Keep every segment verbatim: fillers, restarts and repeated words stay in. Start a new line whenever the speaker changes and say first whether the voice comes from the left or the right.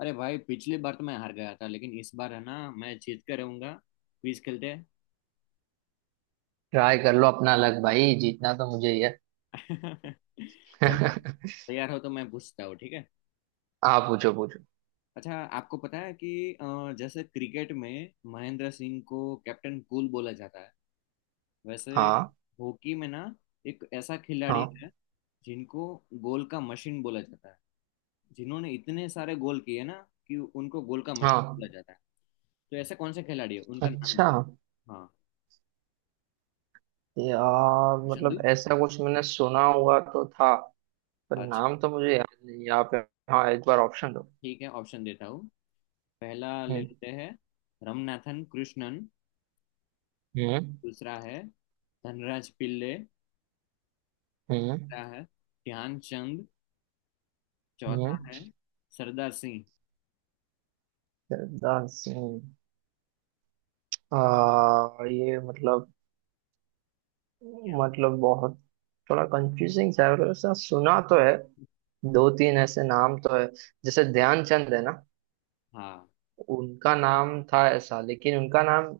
left: अरे भाई, पिछली बार तो मैं हार गया था, लेकिन इस बार है ना मैं जीत कर रहूंगा। क्विज खेलते हैं।
right: ट्राई कर लो अपना लक भाई, जीतना तो मुझे ही है।
left: चलो। तैयार हो तो मैं पूछता हूँ, ठीक है।
right: आप पूछो पूछो।
left: अच्छा, आपको पता है कि अ, जैसे क्रिकेट में महेंद्र सिंह को कैप्टन कूल बोला जाता है, वैसे
right: हाँ,
left: हॉकी में ना एक ऐसा खिलाड़ी
right: हाँ,
left: है जिनको गोल का मशीन बोला जाता है, जिन्होंने इतने सारे गोल किए ना कि उनको गोल का मशीन
right: हाँ।
left: बोला जाता है। तो ऐसा कौन सा खिलाड़ी है, उनका नाम
right: अच्छा
left: क्या है? हाँ।
right: यार, मतलब
left: चंदू।
right: ऐसा कुछ मैंने सुना हुआ तो था, पर
left: अच्छा।
right: नाम तो मुझे याद नहीं है। आप। हाँ, एक बार ऑप्शन दो।
left: ठीक है, ऑप्शन देता हूँ। पहला ले
right: हम्म।
left: लेते हैं, रमनाथन कृष्णन।
right: हम्म।
left: दूसरा है धनराज पिल्ले।
right: हम्म।
left: तीसरा है ध्यानचंद। चौथा
right: हम्म।
left: है सरदार सिंह।
right: सरदार सिंह। आ, ये मतलब
left: क्या हुआ?
right: मतलब बहुत, थोड़ा कंफ्यूजिंग सा है, मतलब ऐसा सुना तो है। दो तीन ऐसे नाम तो है, जैसे ध्यानचंद है ना,
left: हाँ।
right: उनका नाम था ऐसा, लेकिन उनका नाम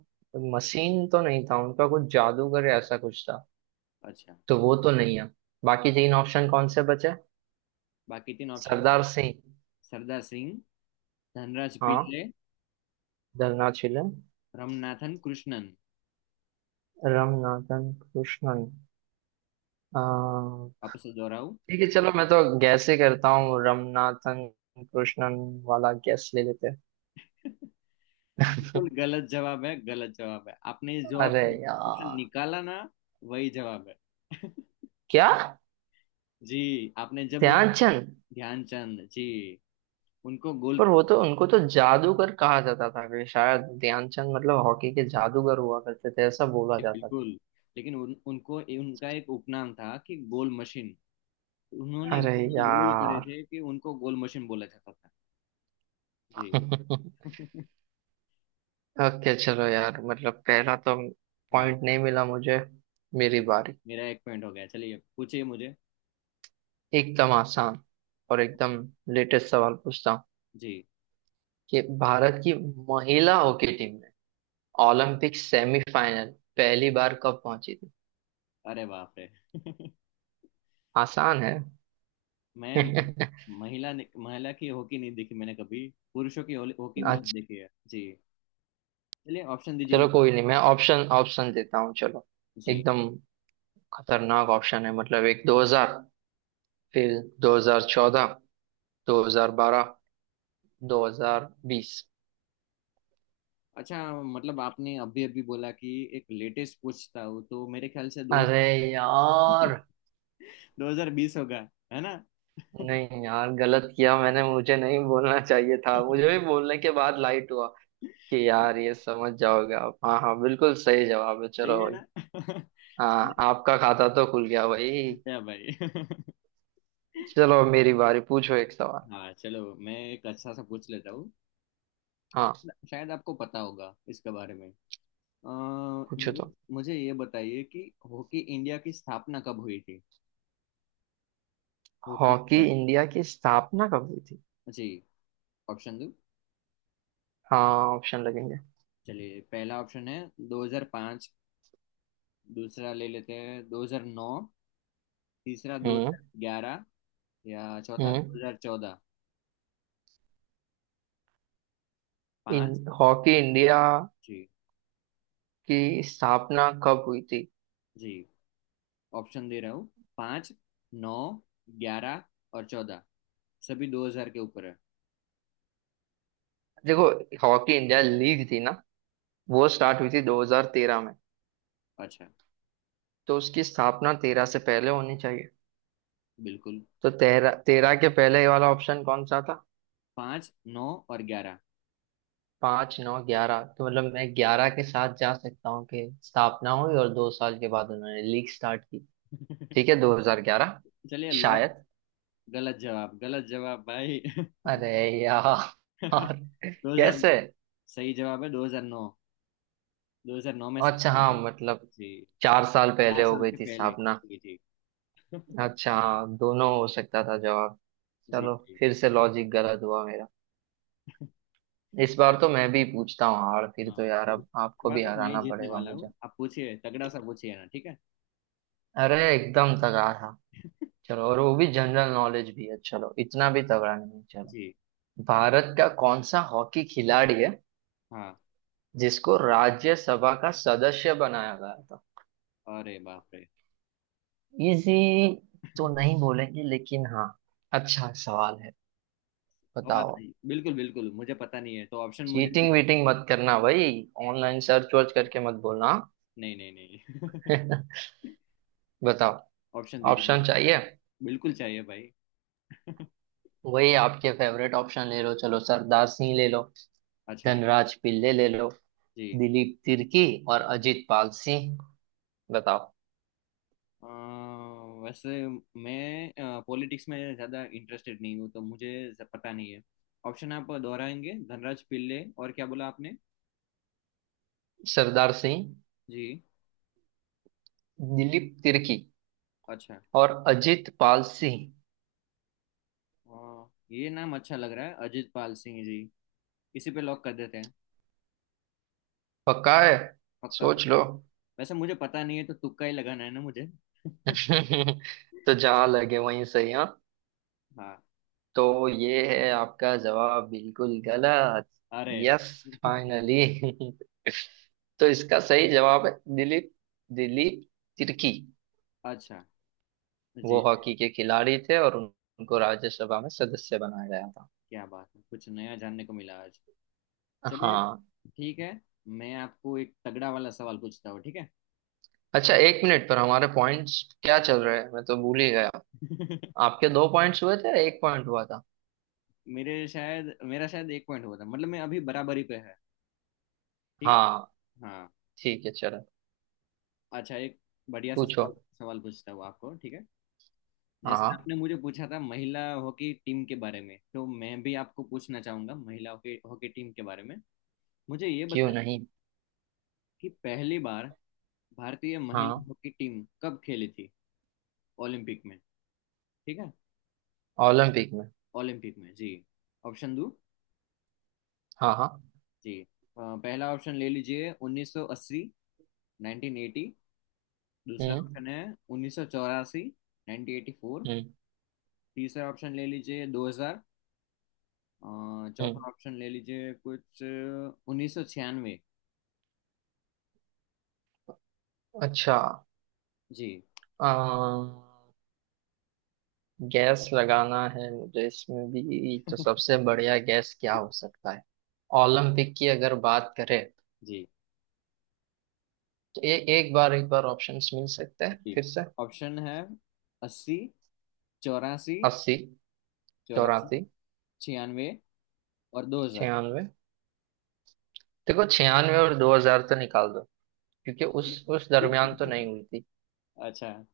right: मसीन तो नहीं था, उनका कुछ जादूगर या ऐसा कुछ था,
left: अच्छा।
right: तो वो तो नहीं है। बाकी तीन ऑप्शन कौन से बचे?
left: बाकी तीन ऑप्शन
right: सरदार
left: है,
right: सिंह,
left: सरदार सिंह, धनराज
right: हाँ,
left: पिल्ले,
right: धरना चिलम,
left: रमनाथन कृष्णन।
right: रमनाथन कृष्णन। अ,
left: वापस से दोहराऊं?
right: ठीक है चलो, मैं तो गैस ही करता हूँ, रमनाथन कृष्णन वाला गैस ले लेते हैं।
left: बिल्कुल गलत जवाब है, गलत जवाब है। आपने जो
right: अरे
left: ऑप्शन ऑप्शन
right: यार,
left: निकाला ना, वही जवाब है।
right: क्या?
left: जी। आपने जब
right: ध्यानचंद?
left: ध्यानचंद जी, उनको गोल,
right: पर वो तो, उनको तो जादूगर कहा जाता था कि शायद ध्यानचंद मतलब हॉकी के जादूगर हुआ करते थे, ऐसा बोला जाता था।
left: बिल्कुल। लेकिन उन, उनको उनका एक उपनाम था कि गोल मशीन। उन्होंने
right: अरे
left: इतने गोल करे
right: यार।
left: थे कि उनको गोल मशीन बोला जाता था। जी।
right: ओके चलो यार, मतलब पहला तो
left: हाँ।
right: पॉइंट नहीं मिला मुझे। मेरी बारी।
left: मेरा एक पॉइंट हो गया, चलिए पूछिए मुझे।
right: एकदम आसान और एकदम लेटेस्ट सवाल पूछता हूँ
left: जी।
right: कि भारत की महिला हॉकी टीम ने ओलंपिक सेमीफाइनल पहली बार कब पहुंची थी।
left: अरे बाप रे।
right: आसान है।
left: मैं
right: अच्छा।
left: महिला ने- महिला की हॉकी नहीं देखी मैंने कभी। पुरुषों की हॉली- हॉकी बहुत देखी है जी। चलिए ऑप्शन दीजिए
right: चलो
left: मुझे।
right: कोई नहीं, मैं ऑप्शन ऑप्शन देता हूँ चलो।
left: जी।
right: एकदम खतरनाक ऑप्शन है, मतलब एक दो हज़ार, फिर दो हज़ार चौदह, दो हज़ार बारह, दो हज़ार बीस।
left: अच्छा, मतलब आपने अभी अभी बोला कि एक लेटेस्ट पूछता हूँ, तो मेरे ख्याल से दो
right: अरे यार।
left: दो हज़ार बीस होगा, है ना?
right: नहीं यार, गलत किया मैंने, मुझे नहीं बोलना चाहिए था, मुझे भी बोलने के बाद लाइट हुआ कि यार ये समझ जाओगे आप। हाँ हाँ बिल्कुल सही जवाब है,
left: सही
right: चलो
left: है
right: भाई।
left: ना?
right: हाँ आपका खाता तो खुल गया भाई।
left: क्या भाई।
right: चलो मेरी बारी, पूछो एक सवाल।
left: हाँ, चलो मैं एक अच्छा सा पूछ लेता हूँ।
right: हाँ,
left: शायद आपको पता होगा इसके बारे में। अ,
right: पूछो
left: मुझे
right: तो।
left: मुझे ये बताइए कि हॉकी इंडिया की स्थापना कब हुई थी। Hockey
right: Hockey
left: India.
right: इंडिया की स्थापना कब हुई थी?
left: जी। ऑप्शन दो।
right: हाँ, ऑप्शन लगेंगे।
left: चलिए, पहला ऑप्शन है दो हज़ार पाँच। दूसरा ले लेते हैं दो हज़ार नौ। तीसरा
right: हम्म।
left: दो हज़ार ग्यारह। या चौथा
right: हम्म।
left: दो हज़ार चौदह।
right: इन
left: पाँच।
right: हॉकी इंडिया
left: जी
right: की स्थापना कब हुई थी?
left: जी, ऑप्शन दे रहा हूँ। पाँच, नौ, ग्यारह और चौदह। सभी दो हजार के ऊपर है।
right: देखो, हॉकी इंडिया लीग थी ना, वो स्टार्ट हुई थी दो हज़ार तेरह में,
left: अच्छा।
right: तो उसकी स्थापना तेरह से पहले होनी चाहिए।
left: बिल्कुल।
right: तो तेरह तेरह के पहले वाला ऑप्शन कौन सा था?
left: पाँच, नौ और ग्यारह।
right: पाँच नौ ग्यारह, तो मतलब मैं ग्यारह के साथ जा सकता हूँ कि स्थापना हुई और दो साल के बाद उन्होंने लीग स्टार्ट की। ठीक है, दो हज़ार ग्यारह
left: चलिए लॉक।
right: शायद।
left: गलत जवाब, गलत जवाब भाई।
right: अरे यार।
left: दो हजार,
right: कैसे?
left: सही जवाब है दो हजार नौ। दो हजार नौ में
right: अच्छा
left: स्थापना
right: हाँ
left: हुई।
right: मतलब,
left: जी।
right: चार साल पहले
left: चार
right: हो
left: साल
right: गई
left: के
right: थी
left: पहले।
right: स्थापना।
left: जी जी।
right: अच्छा हाँ, दोनों हो सकता था जवाब।
left: जी
right: चलो
left: जी।
right: फिर से लॉजिक गलत हुआ मेरा। इस बार तो मैं भी पूछता हूँ हार, फिर तो
left: हाँ,
right: यार
left: इस
right: अब आपको
left: बार
right: भी
left: तो मैं ही
right: हराना
left: जीतने
right: पड़ेगा
left: वाला
right: मुझे।
left: हूँ। आप पूछिए, तगड़ा सा पूछिए ना, ठीक है।
right: अरे एकदम तगड़ा था। चलो और वो भी जनरल नॉलेज भी है, चलो इतना भी तगड़ा नहीं है, चलो।
left: जी।
right: भारत का कौन सा हॉकी खिलाड़ी है
left: हाँ।
right: जिसको राज्यसभा का सदस्य बनाया गया था?
left: अरे बाप रे।
right: इजी तो नहीं बोलेंगे, लेकिन हाँ, अच्छा सवाल है।
left: और
right: बताओ।
left: बिल्कुल बिल्कुल मुझे पता नहीं है, तो ऑप्शन मुझे।
right: चीटिंग वीटिंग मत करना भाई, ऑनलाइन सर्च वर्च करके मत बोलना।
left: नहीं नहीं नहीं।
right: बताओ।
left: ऑप्शन दीजिए मुझे।
right: ऑप्शन चाहिए?
left: बिल्कुल चाहिए भाई।
right: वही आपके फेवरेट ऑप्शन ले लो, चलो सरदार सिंह ले लो,
left: अच्छा।
right: धनराज पिल्ले ले लो,
left: जी।
right: दिलीप तिर्की और अजीत पाल सिंह। बताओ।
left: अ, वैसे मैं पॉलिटिक्स में ज़्यादा इंटरेस्टेड नहीं हूँ, तो मुझे ज- पता नहीं है। ऑप्शन आप दोहराएंगे? धनराज पिल्ले और क्या बोला आपने?
right: सरदार सिंह,
left: जी।
right: दिलीप तिर्की
left: अच्छा।
right: और अजीत पाल सिंह।
left: अ, ये नाम अच्छा लग रहा है, अजित पाल सिंह जी। इसी पे लॉक कर देते हैं।
right: पक्का है?
left: पक्का
right: सोच लो।
left: पक्का। वैसे मुझे पता नहीं है, तो तुक्का ही लगाना है ना मुझे।
right: तो जहां लगे वहीं सही, हाँ।
left: हाँ।
right: तो ये है आपका जवाब, बिल्कुल गलत।
left: अरे।
right: Yes, finally. तो इसका सही जवाब है दिलीप, दिलीप तिर्की।
left: अच्छा।
right: वो
left: जी।
right: हॉकी के खिलाड़ी थे और उन- उनको राज्यसभा में सदस्य बनाया गया था।
left: क्या बात है, कुछ नया जानने को मिला आज। चलिए।
right: हाँ।
left: ठीक है। मैं आपको एक तगड़ा वाला सवाल पूछता हूँ, ठीक है।
right: अच्छा एक मिनट, पर हमारे पॉइंट्स क्या चल रहे हैं, मैं तो भूल ही गया। आपके दो पॉइंट्स हुए थे, एक पॉइंट हुआ था।
left: मेरे शायद मेरा शायद एक पॉइंट हुआ था, मतलब मैं अभी बराबरी पे है। ठीक है।
right: हाँ
left: हाँ।
right: ठीक है चलो।
left: अच्छा, एक बढ़िया सा
right: पूछो।
left: सवाल सवाल पूछता हूँ आपको, ठीक है। जैसे
right: हाँ
left: आपने मुझे पूछा था महिला हॉकी टीम के बारे में, तो मैं भी आपको पूछना चाहूंगा महिला हॉकी हॉकी टीम के बारे में। मुझे ये
right: क्यों
left: बताया
right: नहीं।
left: कि पहली बार भारतीय महिला
right: हाँ,
left: हॉकी टीम कब खेली थी ओलंपिक में, ठीक है।
right: ओलंपिक में।
left: ओलंपिक में जी। ऑप्शन दो।
right: हाँ हाँ।
left: जी। अ, पहला ऑप्शन ले लीजिए उन्नीस सौ अस्सी। उन्नीस सौ अस्सी। दूसरा
right: हम्म।
left: ऑप्शन है उन्नीस सौ चौरासी। उन्नीस सौ चौरासी।
right: हम्म।
left: तीसरा ऑप्शन ले लीजिए दो हज़ार। अ,
right: हम्म।
left: चौथा ऑप्शन ले लीजिए कुछ उन्नीस सौ छियानवे।
right: अच्छा,
left: जी।
right: गैस लगाना है मुझे इसमें भी, तो सबसे बढ़िया गैस क्या हो सकता है? ओलंपिक की अगर बात करें
left: जी
right: तो ए, एक बार एक बार ऑप्शंस मिल सकते हैं
left: जी।
right: फिर से।
left: ऑप्शन है, अस्सी, चौरासी,
right: अस्सी,
left: चौरासी,
right: चौरासी,
left: छियानवे और दो हजार।
right: छियानवे। देखो छियानवे और दो हजार तो निकाल दो, क्योंकि उस उस दरमियान तो नहीं हुई थी।
left: अच्छा।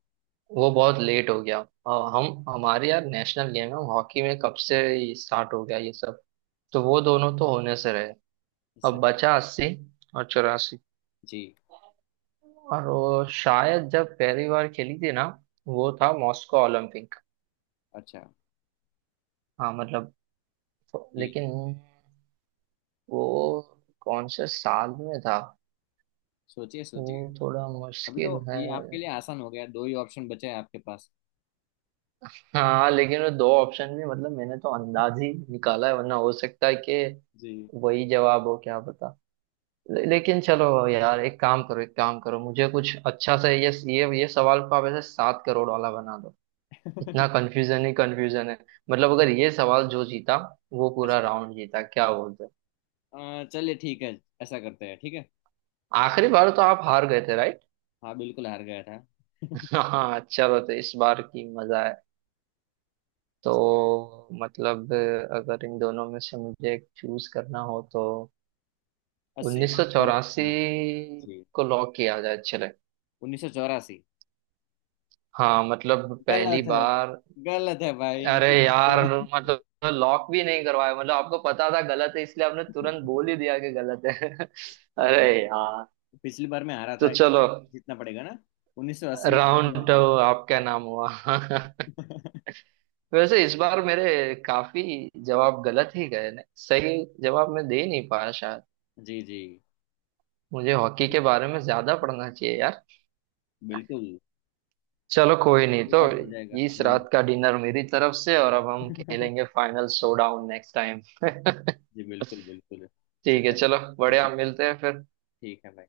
right: वो बहुत लेट हो गया, और हम, हमारे यार नेशनल गेम है हॉकी, में कब से स्टार्ट हो गया ये सब? तो वो दोनों तो होने से रहे। अब
left: सही।
right: बचा अस्सी और चौरासी।
left: जी।
right: और वो शायद जब पहली बार खेली थी ना, वो था मॉस्को ओलंपिक।
left: अच्छा।
right: हाँ मतलब। तो-
left: जी।
right: लेकिन वो कौन से साल में था?
left: सोचिए,
right: वो
left: सोचिए।
right: थोड़ा
left: अभी तो
right: मुश्किल है।
left: ये आपके लिए आसान हो गया, दो ही ऑप्शन बचे हैं आपके पास।
right: हाँ लेकिन वो दो ऑप्शन भी, मतलब मैंने तो अंदाज ही निकाला है, वरना हो सकता है कि
left: जी।
right: वही जवाब हो, क्या पता। ले, लेकिन चलो यार एक काम करो एक काम करो, मुझे कुछ अच्छा सा, ये ये ये सवाल को आप ऐसे सात करोड़ वाला बना दो। इतना कंफ्यूजन ही कंफ्यूजन है। मतलब अगर ये सवाल जो जीता वो पूरा
left: अच्छा,
right: राउंड जीता, क्या बोलते हो?
left: अ, चलिए ठीक है, ऐसा करते हैं, ठीक है।
right: आखिरी बार तो आप हार गए थे राइट?
left: हाँ बिल्कुल हार गया था।
right: हाँ चलो, तो इस बार की मजा है।
left: जी।
right: तो मतलब अगर इन दोनों में से मुझे एक चूज करना हो तो
left: अस्सी और
right: उन्नीस सौ चौरासी
left: चौरासी। जी।
right: को लॉक किया जाए चले।
left: उन्नीस सौ चौरासी।
right: हाँ, मतलब पहली
left: गलत है,
right: बार।
left: गलत है भाई।
right: अरे यार, मतलब लॉक भी नहीं करवाया, मतलब आपको पता था गलत है इसलिए आपने तुरंत बोल ही दिया कि गलत है। अरे
left: हाँ,
right: यार।
left: पिछली बार मैं हारा
right: तो
left: था,
right: चलो,
left: जीतना पड़ेगा ना। उन्नीस सौ अस्सी में
right: राउंड
left: पिछली बार
right: तो
left: थी।
right: आपका नाम हुआ। वैसे इस बार मेरे काफी जवाब गलत ही गए ना, सही जवाब मैं दे नहीं पाया शायद।
left: जी जी
right: मुझे हॉकी के बारे में ज्यादा पढ़ना चाहिए यार।
left: बिल्कुल।
right: चलो कोई नहीं
left: ये
right: तो,
left: बात हो जाएगा
right: इस
left: अगली बार।
right: रात का डिनर मेरी तरफ से और अब हम खेलेंगे फाइनल शोडाउन नेक्स्ट टाइम।
left: जी बिल्कुल बिल्कुल।
right: ठीक है
left: चलिए
right: चलो बढ़िया, मिलते हैं फिर।
left: ठीक है भाई।